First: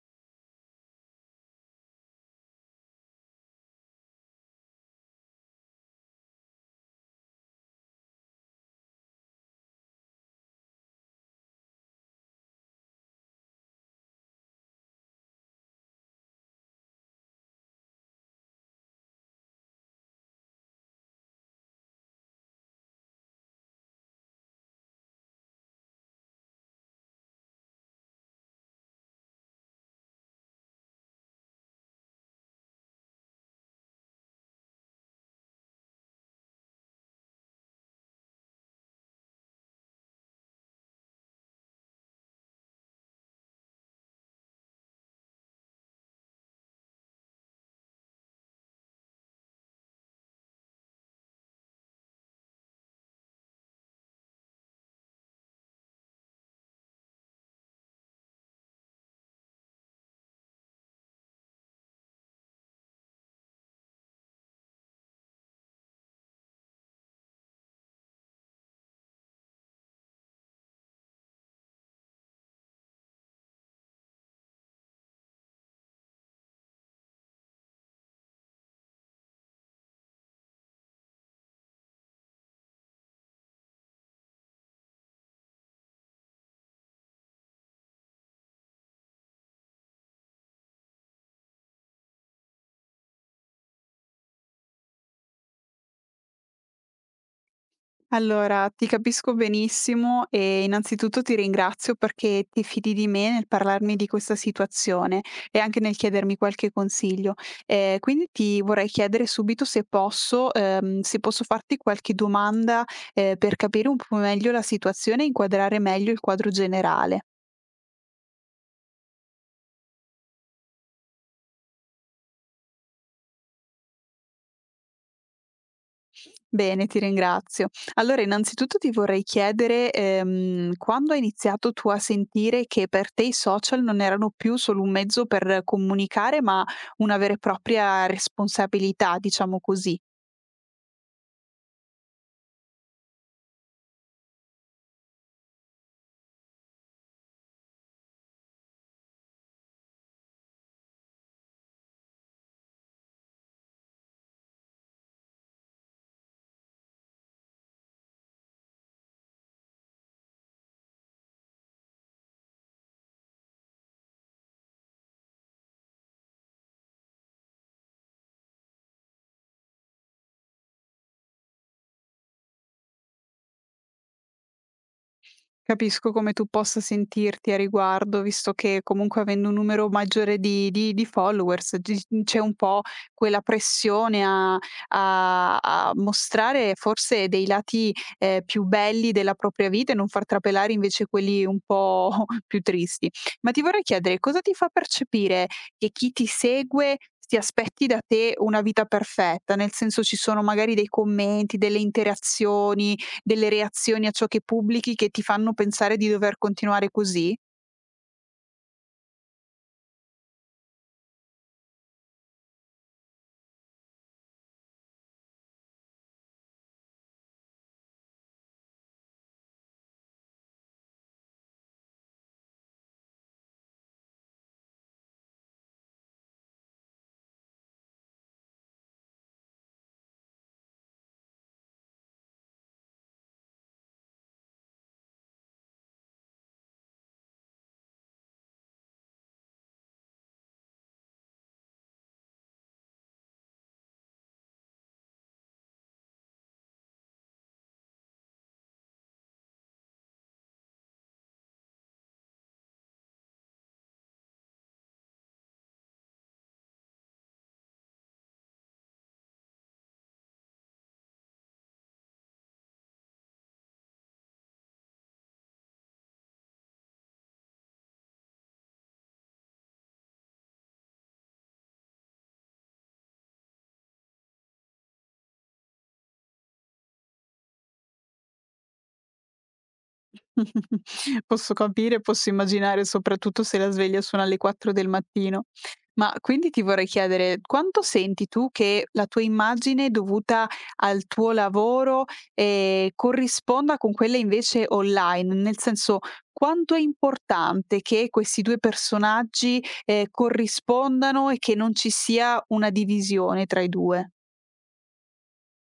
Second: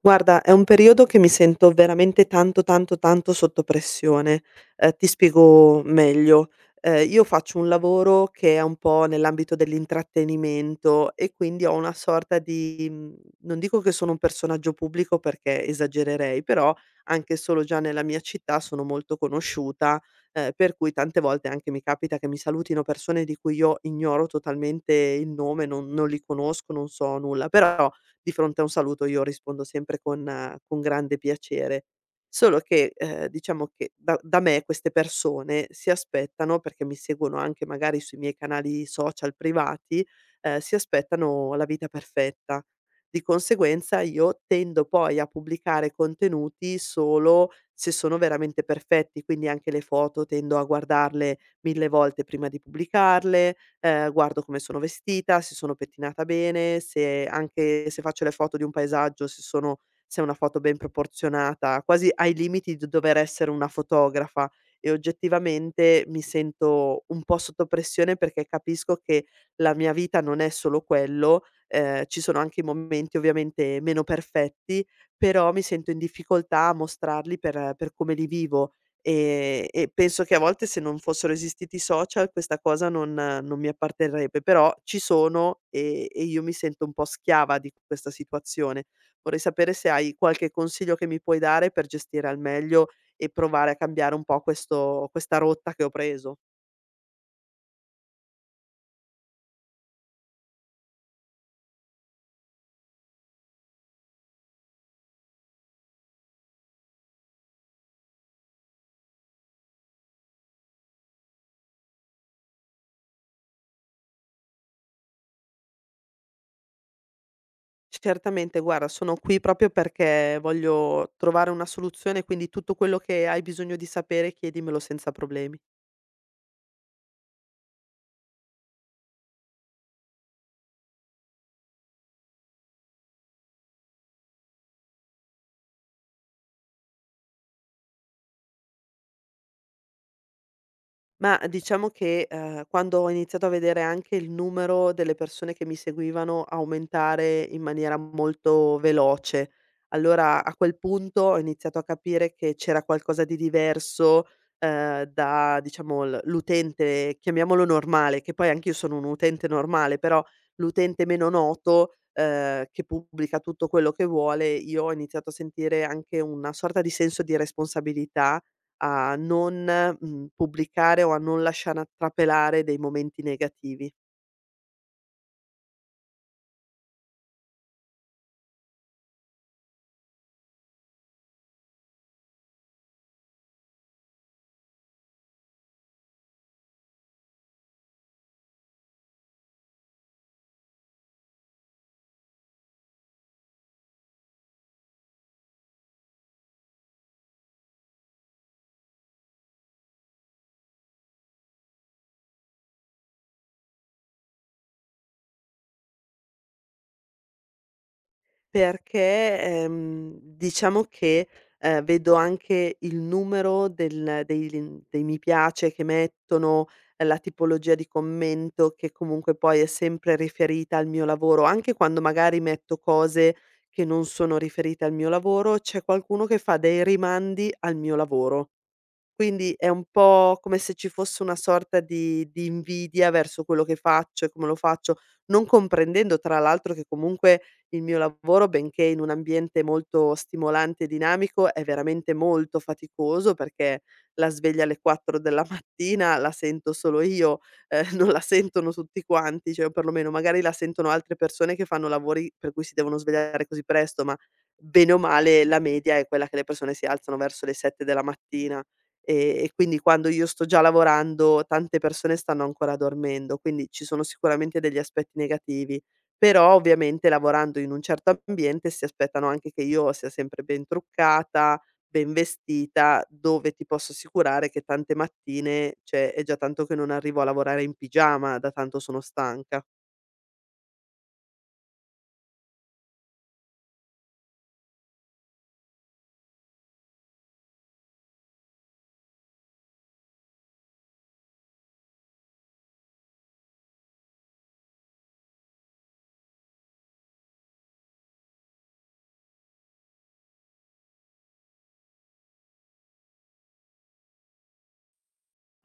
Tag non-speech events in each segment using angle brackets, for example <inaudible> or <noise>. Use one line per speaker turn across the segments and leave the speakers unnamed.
Guarda, è un periodo che mi sento veramente tanto, tanto, tanto sotto pressione. Ti spiego meglio. Io faccio un lavoro che è un po' nell'ambito dell'intrattenimento e quindi ho una sorta di non dico che sono un personaggio pubblico perché esagererei, però anche solo già nella mia città sono molto conosciuta, per cui tante volte anche mi capita che mi salutino persone di cui io ignoro totalmente il nome, non li conosco, non so nulla, però di fronte a un saluto io rispondo sempre con grande piacere. Solo che, diciamo che da me queste persone si aspettano, perché mi seguono anche magari sui miei canali social privati, si aspettano la vita perfetta. Di conseguenza io tendo poi a pubblicare contenuti solo se sono veramente perfetti, quindi anche le foto tendo a guardarle 1000 volte prima di pubblicarle, guardo come sono vestita, se sono pettinata bene, se anche se faccio le foto di un paesaggio, se sono se è una foto ben proporzionata, quasi ai limiti di dover essere una fotografa, e oggettivamente mi sento un po' sotto pressione perché capisco che la mia vita non è solo quello. Ci sono anche i momenti ovviamente meno perfetti, però mi sento in difficoltà a mostrarli per come li vivo. E penso che a volte se non fossero esistiti i social questa cosa non mi apparterrebbe, però ci sono e io mi sento un po' schiava di questa situazione. Vorrei sapere se hai qualche consiglio che mi puoi dare per gestire al meglio e provare a cambiare un po' questo questa rotta che ho preso.
Allora, ti capisco benissimo e innanzitutto ti ringrazio perché ti fidi di me nel parlarmi di questa situazione e anche nel chiedermi qualche consiglio. Quindi ti vorrei chiedere subito se posso, se posso farti qualche domanda, per capire un po' meglio la situazione e inquadrare meglio il quadro generale.
Certamente, guarda, sono qui proprio perché voglio trovare una soluzione, quindi tutto quello che hai bisogno di sapere chiedimelo senza problemi.
Bene, ti ringrazio. Allora, innanzitutto ti vorrei chiedere, quando hai iniziato tu a sentire che per te i social non erano più solo un mezzo per comunicare, ma una vera e propria responsabilità, diciamo così?
Ma diciamo che, quando ho iniziato a vedere anche il numero delle persone che mi seguivano aumentare in maniera molto veloce, allora a quel punto ho iniziato a capire che c'era qualcosa di diverso, da diciamo l'utente, chiamiamolo normale, che poi anch'io sono un utente normale, però l'utente meno noto, che pubblica tutto quello che vuole, io ho iniziato a sentire anche una sorta di senso di responsabilità a non, pubblicare o a non lasciare attrapelare dei momenti negativi,
Capisco come tu possa sentirti a riguardo, visto che comunque avendo un numero maggiore di followers c'è un po' quella pressione a mostrare forse dei lati più belli della propria vita e non far trapelare invece quelli un po' <laughs> più tristi. Ma ti vorrei chiedere cosa ti fa percepire che chi ti segue ti aspetti da te una vita perfetta, nel senso ci sono magari dei commenti, delle interazioni, delle reazioni a ciò che pubblichi che ti fanno pensare di dover continuare così?
perché, diciamo che, vedo anche il numero del dei lin dei mi piace che mettono, la tipologia di commento che comunque poi è sempre riferita al mio lavoro, anche quando magari metto cose che non sono riferite al mio lavoro, c'è qualcuno che fa dei rimandi al mio lavoro. Quindi è un po' come se ci fosse una sorta di invidia verso quello che faccio e come lo faccio, non comprendendo tra l'altro che comunque il mio lavoro, benché in un ambiente molto stimolante e dinamico, è veramente molto faticoso perché la sveglia alle 4 della <laughs> mattina la sento solo io, <laughs> non la sentono tutti quanti, cioè, o perlomeno magari la sentono altre persone che fanno lavori per cui si devono svegliare così presto, ma bene o male la media è quella che le persone si alzano verso le 7 della mattina. E quindi quando io sto già lavorando, tante persone stanno ancora dormendo, quindi ci sono sicuramente degli aspetti negativi. Però ovviamente lavorando in un certo ambiente si aspettano anche che io sia sempre ben truccata, ben vestita, dove ti posso assicurare che tante mattine, cioè, è già tanto che non arrivo a lavorare in pigiama, da tanto sono stanca.
<laughs> Posso capire, posso immaginare, soprattutto se la sveglia suona alle 4 del mattino. Ma quindi ti vorrei chiedere, quanto senti tu che la tua immagine dovuta al tuo lavoro, corrisponda con quella invece online? Nel senso, quanto è importante che questi 2 personaggi, corrispondano e che non ci sia una divisione tra i 2?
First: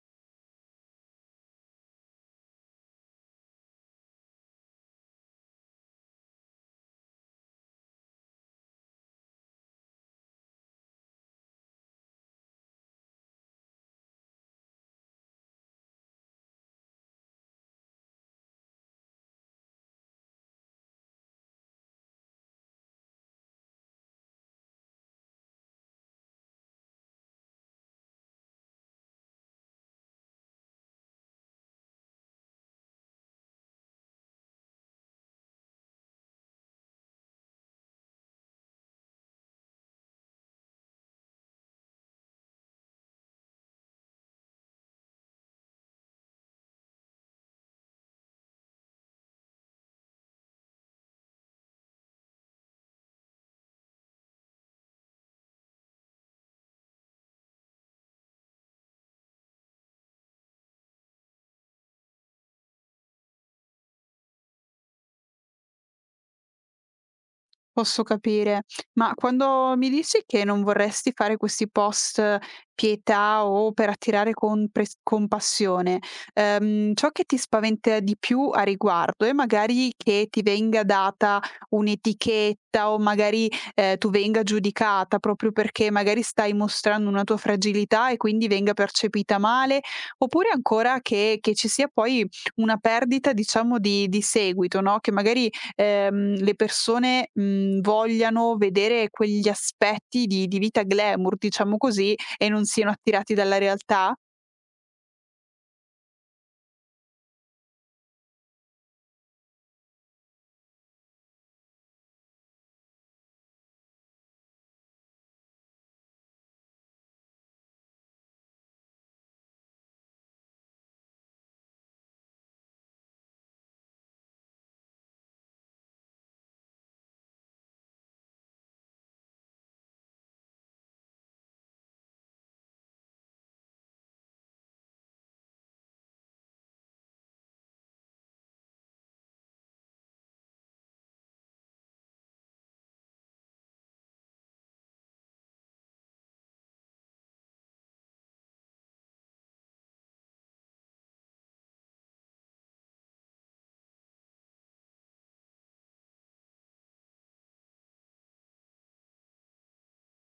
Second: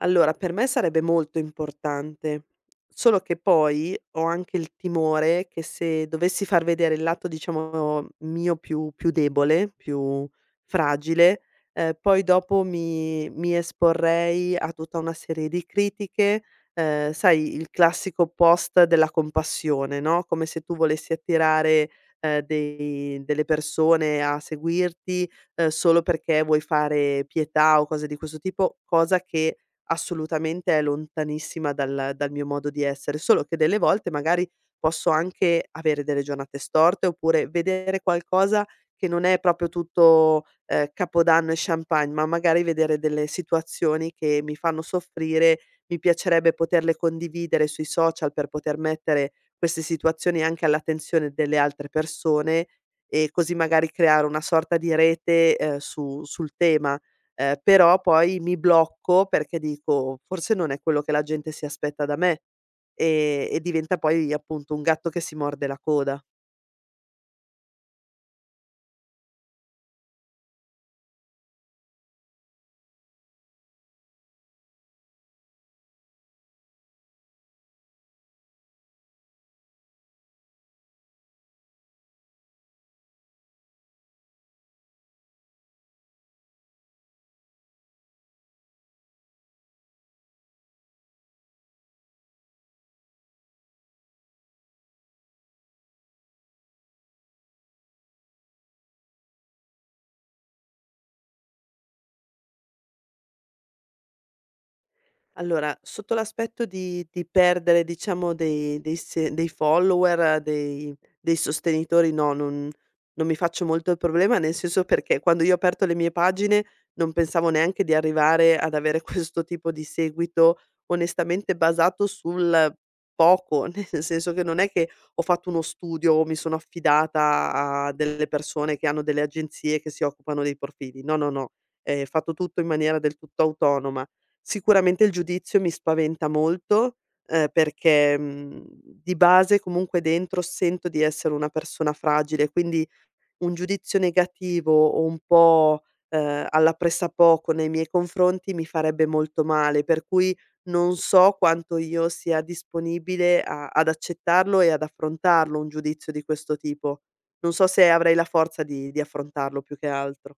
Allora, per me sarebbe molto importante, solo che poi ho anche il timore che se dovessi far vedere il lato, diciamo, mio più debole, più fragile, poi dopo mi esporrei a tutta una serie di critiche, sai, il classico post della compassione, no, come se tu volessi attirare, dei delle persone a seguirti, solo perché vuoi fare pietà o cose di questo tipo, cosa che assolutamente è lontanissima dal mio modo di essere, solo che delle volte magari posso anche avere delle giornate storte, oppure vedere qualcosa che non è proprio tutto, capodanno e champagne, ma magari vedere delle situazioni che mi fanno soffrire, mi piacerebbe poterle condividere sui social per poter mettere queste situazioni anche all'attenzione delle altre persone, e così magari creare una sorta di rete, su sul tema. Però poi mi blocco perché dico: "Forse non è quello che la gente si aspetta da me", e diventa poi appunto un gatto che si morde la coda.
Posso capire. Ma quando mi dici che non vorresti fare questi post pietà o per attirare compres compassione, ciò che ti spaventa di più a riguardo è magari che ti venga data un'etichetta o magari, tu venga giudicata proprio perché magari stai mostrando una tua fragilità e quindi venga percepita male, oppure ancora che ci sia poi una perdita diciamo di seguito, no, che magari le persone, mhmm, vogliano vedere quegli aspetti di vita glamour, diciamo così, e non siano attirati dalla realtà?
Allora, sotto l'aspetto di perdere diciamo dei dei se dei follower, dei sostenitori, no, non non mi faccio molto il problema, nel senso, perché quando io ho aperto le mie pagine non pensavo neanche di arrivare ad avere <laughs> questo tipo di seguito, onestamente basato sul poco, <laughs> nel senso che non è che ho fatto uno studio o mi sono affidata a delle persone che hanno delle agenzie che si occupano dei profili. No, no, no, è fatto tutto in maniera del tutto autonoma. Sicuramente il giudizio mi spaventa molto, perché, di base comunque dentro sento di essere una persona fragile, quindi un giudizio negativo o un po', alla pressapoco nei miei confronti mi farebbe molto male, per cui non so quanto io sia disponibile a ad accettarlo e ad affrontarlo un giudizio di questo tipo. Non so se avrei la forza di affrontarlo più che altro.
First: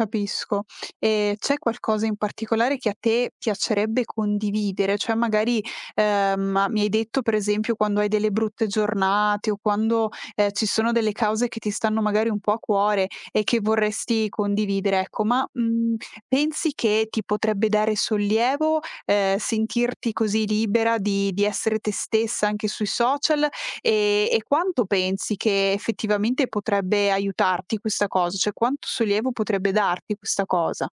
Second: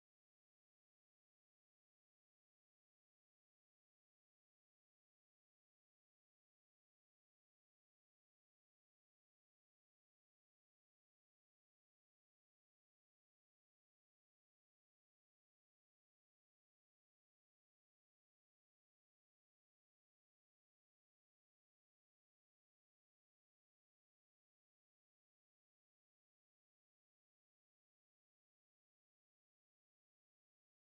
Capisco. E c'è qualcosa in particolare che a te piacerebbe condividere? Cioè magari, ma mi hai detto per esempio quando hai delle brutte giornate o quando, ci sono delle cause che ti stanno magari un po' a cuore e che vorresti condividere, ecco, ma, mhmm, pensi che ti potrebbe dare sollievo, sentirti così libera di essere te stessa anche sui social. E quanto pensi che effettivamente potrebbe aiutarti questa cosa? Cioè, quanto sollievo potrebbe darti questa cosa?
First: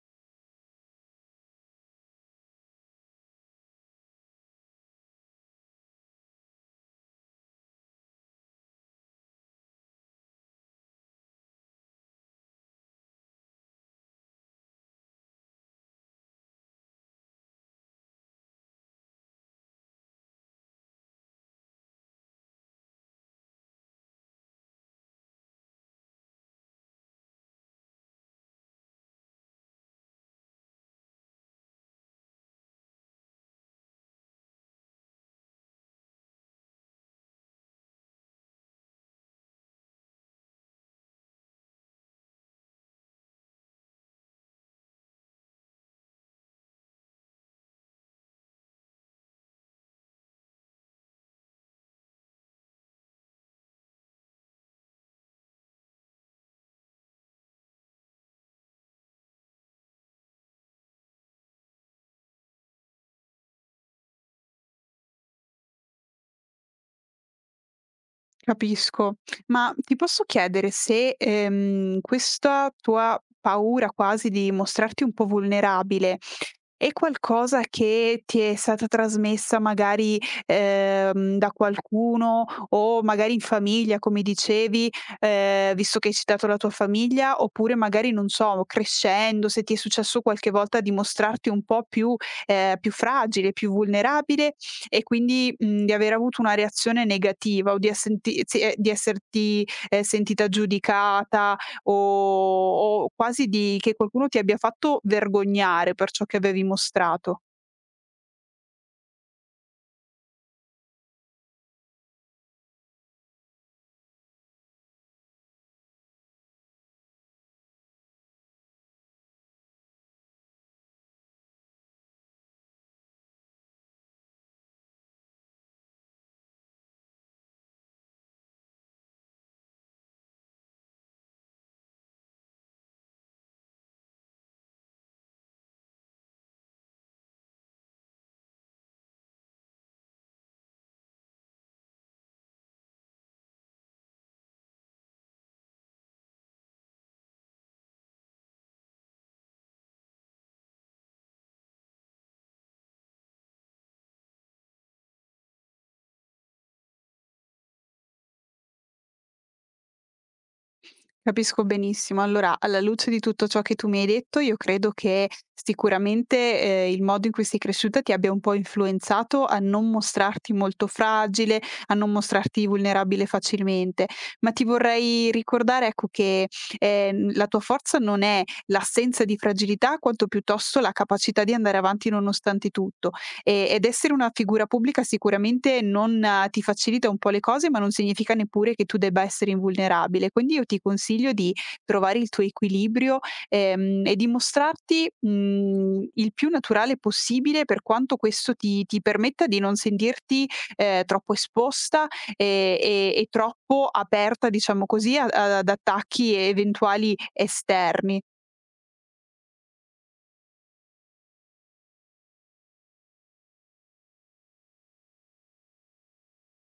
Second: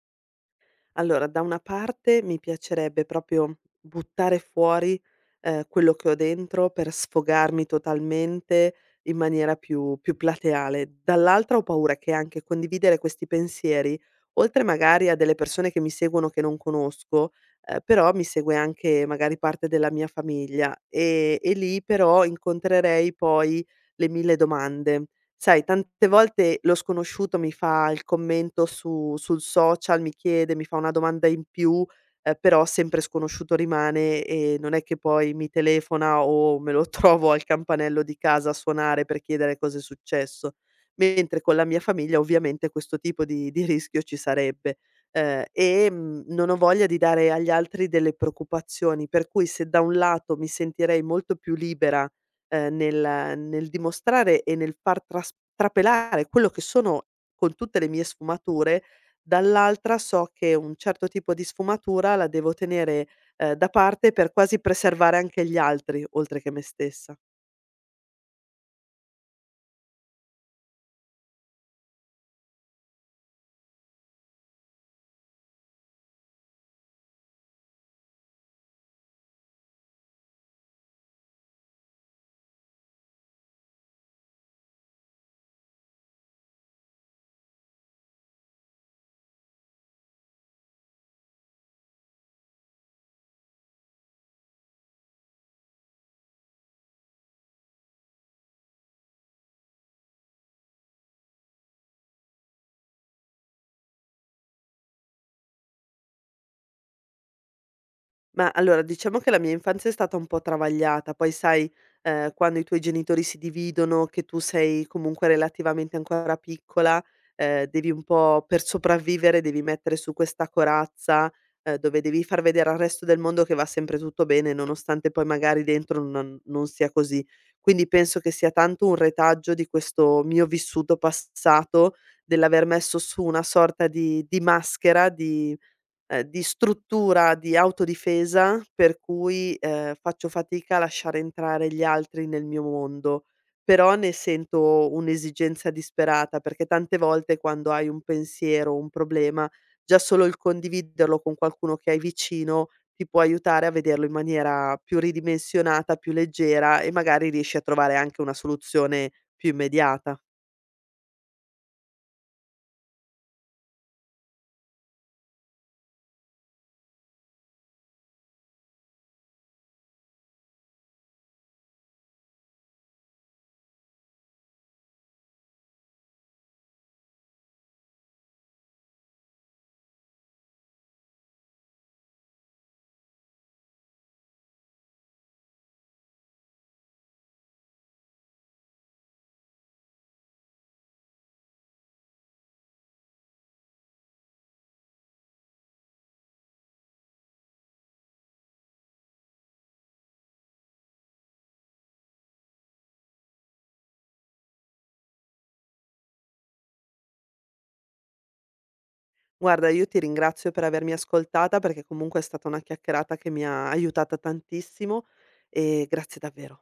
Allora, da una parte mi piacerebbe proprio buttare fuori, quello che ho dentro per sfogarmi totalmente in maniera più plateale. Dall'altra ho paura che anche condividere questi pensieri, oltre magari a delle persone che mi seguono che non conosco, però mi segue anche magari parte della mia famiglia, e lì però incontrerei poi le 1000 domande. Sai, tante volte lo sconosciuto mi fa il commento su sul social, mi chiede, mi fa una domanda in più, però sempre sconosciuto rimane e non è che poi mi telefona o me lo <laughs> trovo al campanello di casa a suonare per chiedere cosa è successo. Mentre con la mia famiglia ovviamente questo tipo di rischio ci sarebbe. Non ho voglia di dare agli altri delle preoccupazioni, per cui se da un lato mi sentirei molto più libera nel dimostrare e nel far tras trapelare quello che sono, con tutte le mie sfumature, dall'altra so che un certo tipo di sfumatura la devo tenere, da parte per quasi preservare anche gli altri, oltre che me stessa.
Capisco. Ma ti posso chiedere se, questa tua paura quasi di mostrarti un po' vulnerabile è qualcosa che ti è stata trasmessa magari, da qualcuno o magari in famiglia, come dicevi, visto che hai citato la tua famiglia, oppure magari, non so, crescendo, se ti è successo qualche volta di mostrarti un po' più più fragile, più vulnerabile e quindi, mhmm, di aver avuto una reazione negativa o di essenti si di esserti, sentita giudicata o quasi di che qualcuno ti abbia fatto vergognare per ciò che avevi mostrato.
Ma allora, diciamo che la mia infanzia è stata un po' travagliata, poi sai, quando i tuoi genitori si dividono, che tu sei comunque relativamente ancora piccola, devi un po' per sopravvivere, devi mettere su questa corazza, dove devi far vedere al resto del mondo che va sempre tutto bene, nonostante poi magari dentro non sia così. Quindi penso che sia tanto un retaggio di questo mio vissuto passato, dell'aver messo su una sorta di maschera, di struttura di autodifesa per cui, faccio fatica a lasciare entrare gli altri nel mio mondo, però ne sento un'esigenza disperata, perché tante volte quando hai un pensiero, un problema, già solo il condividerlo con qualcuno che hai vicino ti può aiutare a vederlo in maniera più ridimensionata, più leggera e magari riesci a trovare anche una soluzione più immediata.
Capisco benissimo. Allora, alla luce di tutto ciò che tu mi hai detto, io credo che sicuramente il modo in cui sei cresciuta ti abbia un po' influenzato a non mostrarti molto fragile, a non mostrarti vulnerabile facilmente. Ma ti vorrei ricordare, ecco, che la tua forza non è l'assenza di fragilità, quanto piuttosto la capacità di andare avanti nonostante tutto. Ed essere una figura pubblica sicuramente non ti facilita un po' le cose, ma non significa neppure che tu debba essere invulnerabile. Quindi io ti consiglio di trovare il tuo equilibrio, e di mostrarti, mhmm, il più naturale possibile per quanto questo ti permetta di non sentirti, troppo esposta, ehm, e troppo aperta, diciamo così, a ad attacchi eventuali esterni.
Guarda, io ti ringrazio per avermi ascoltata perché comunque è stata una chiacchierata che mi ha aiutata tantissimo, e grazie davvero.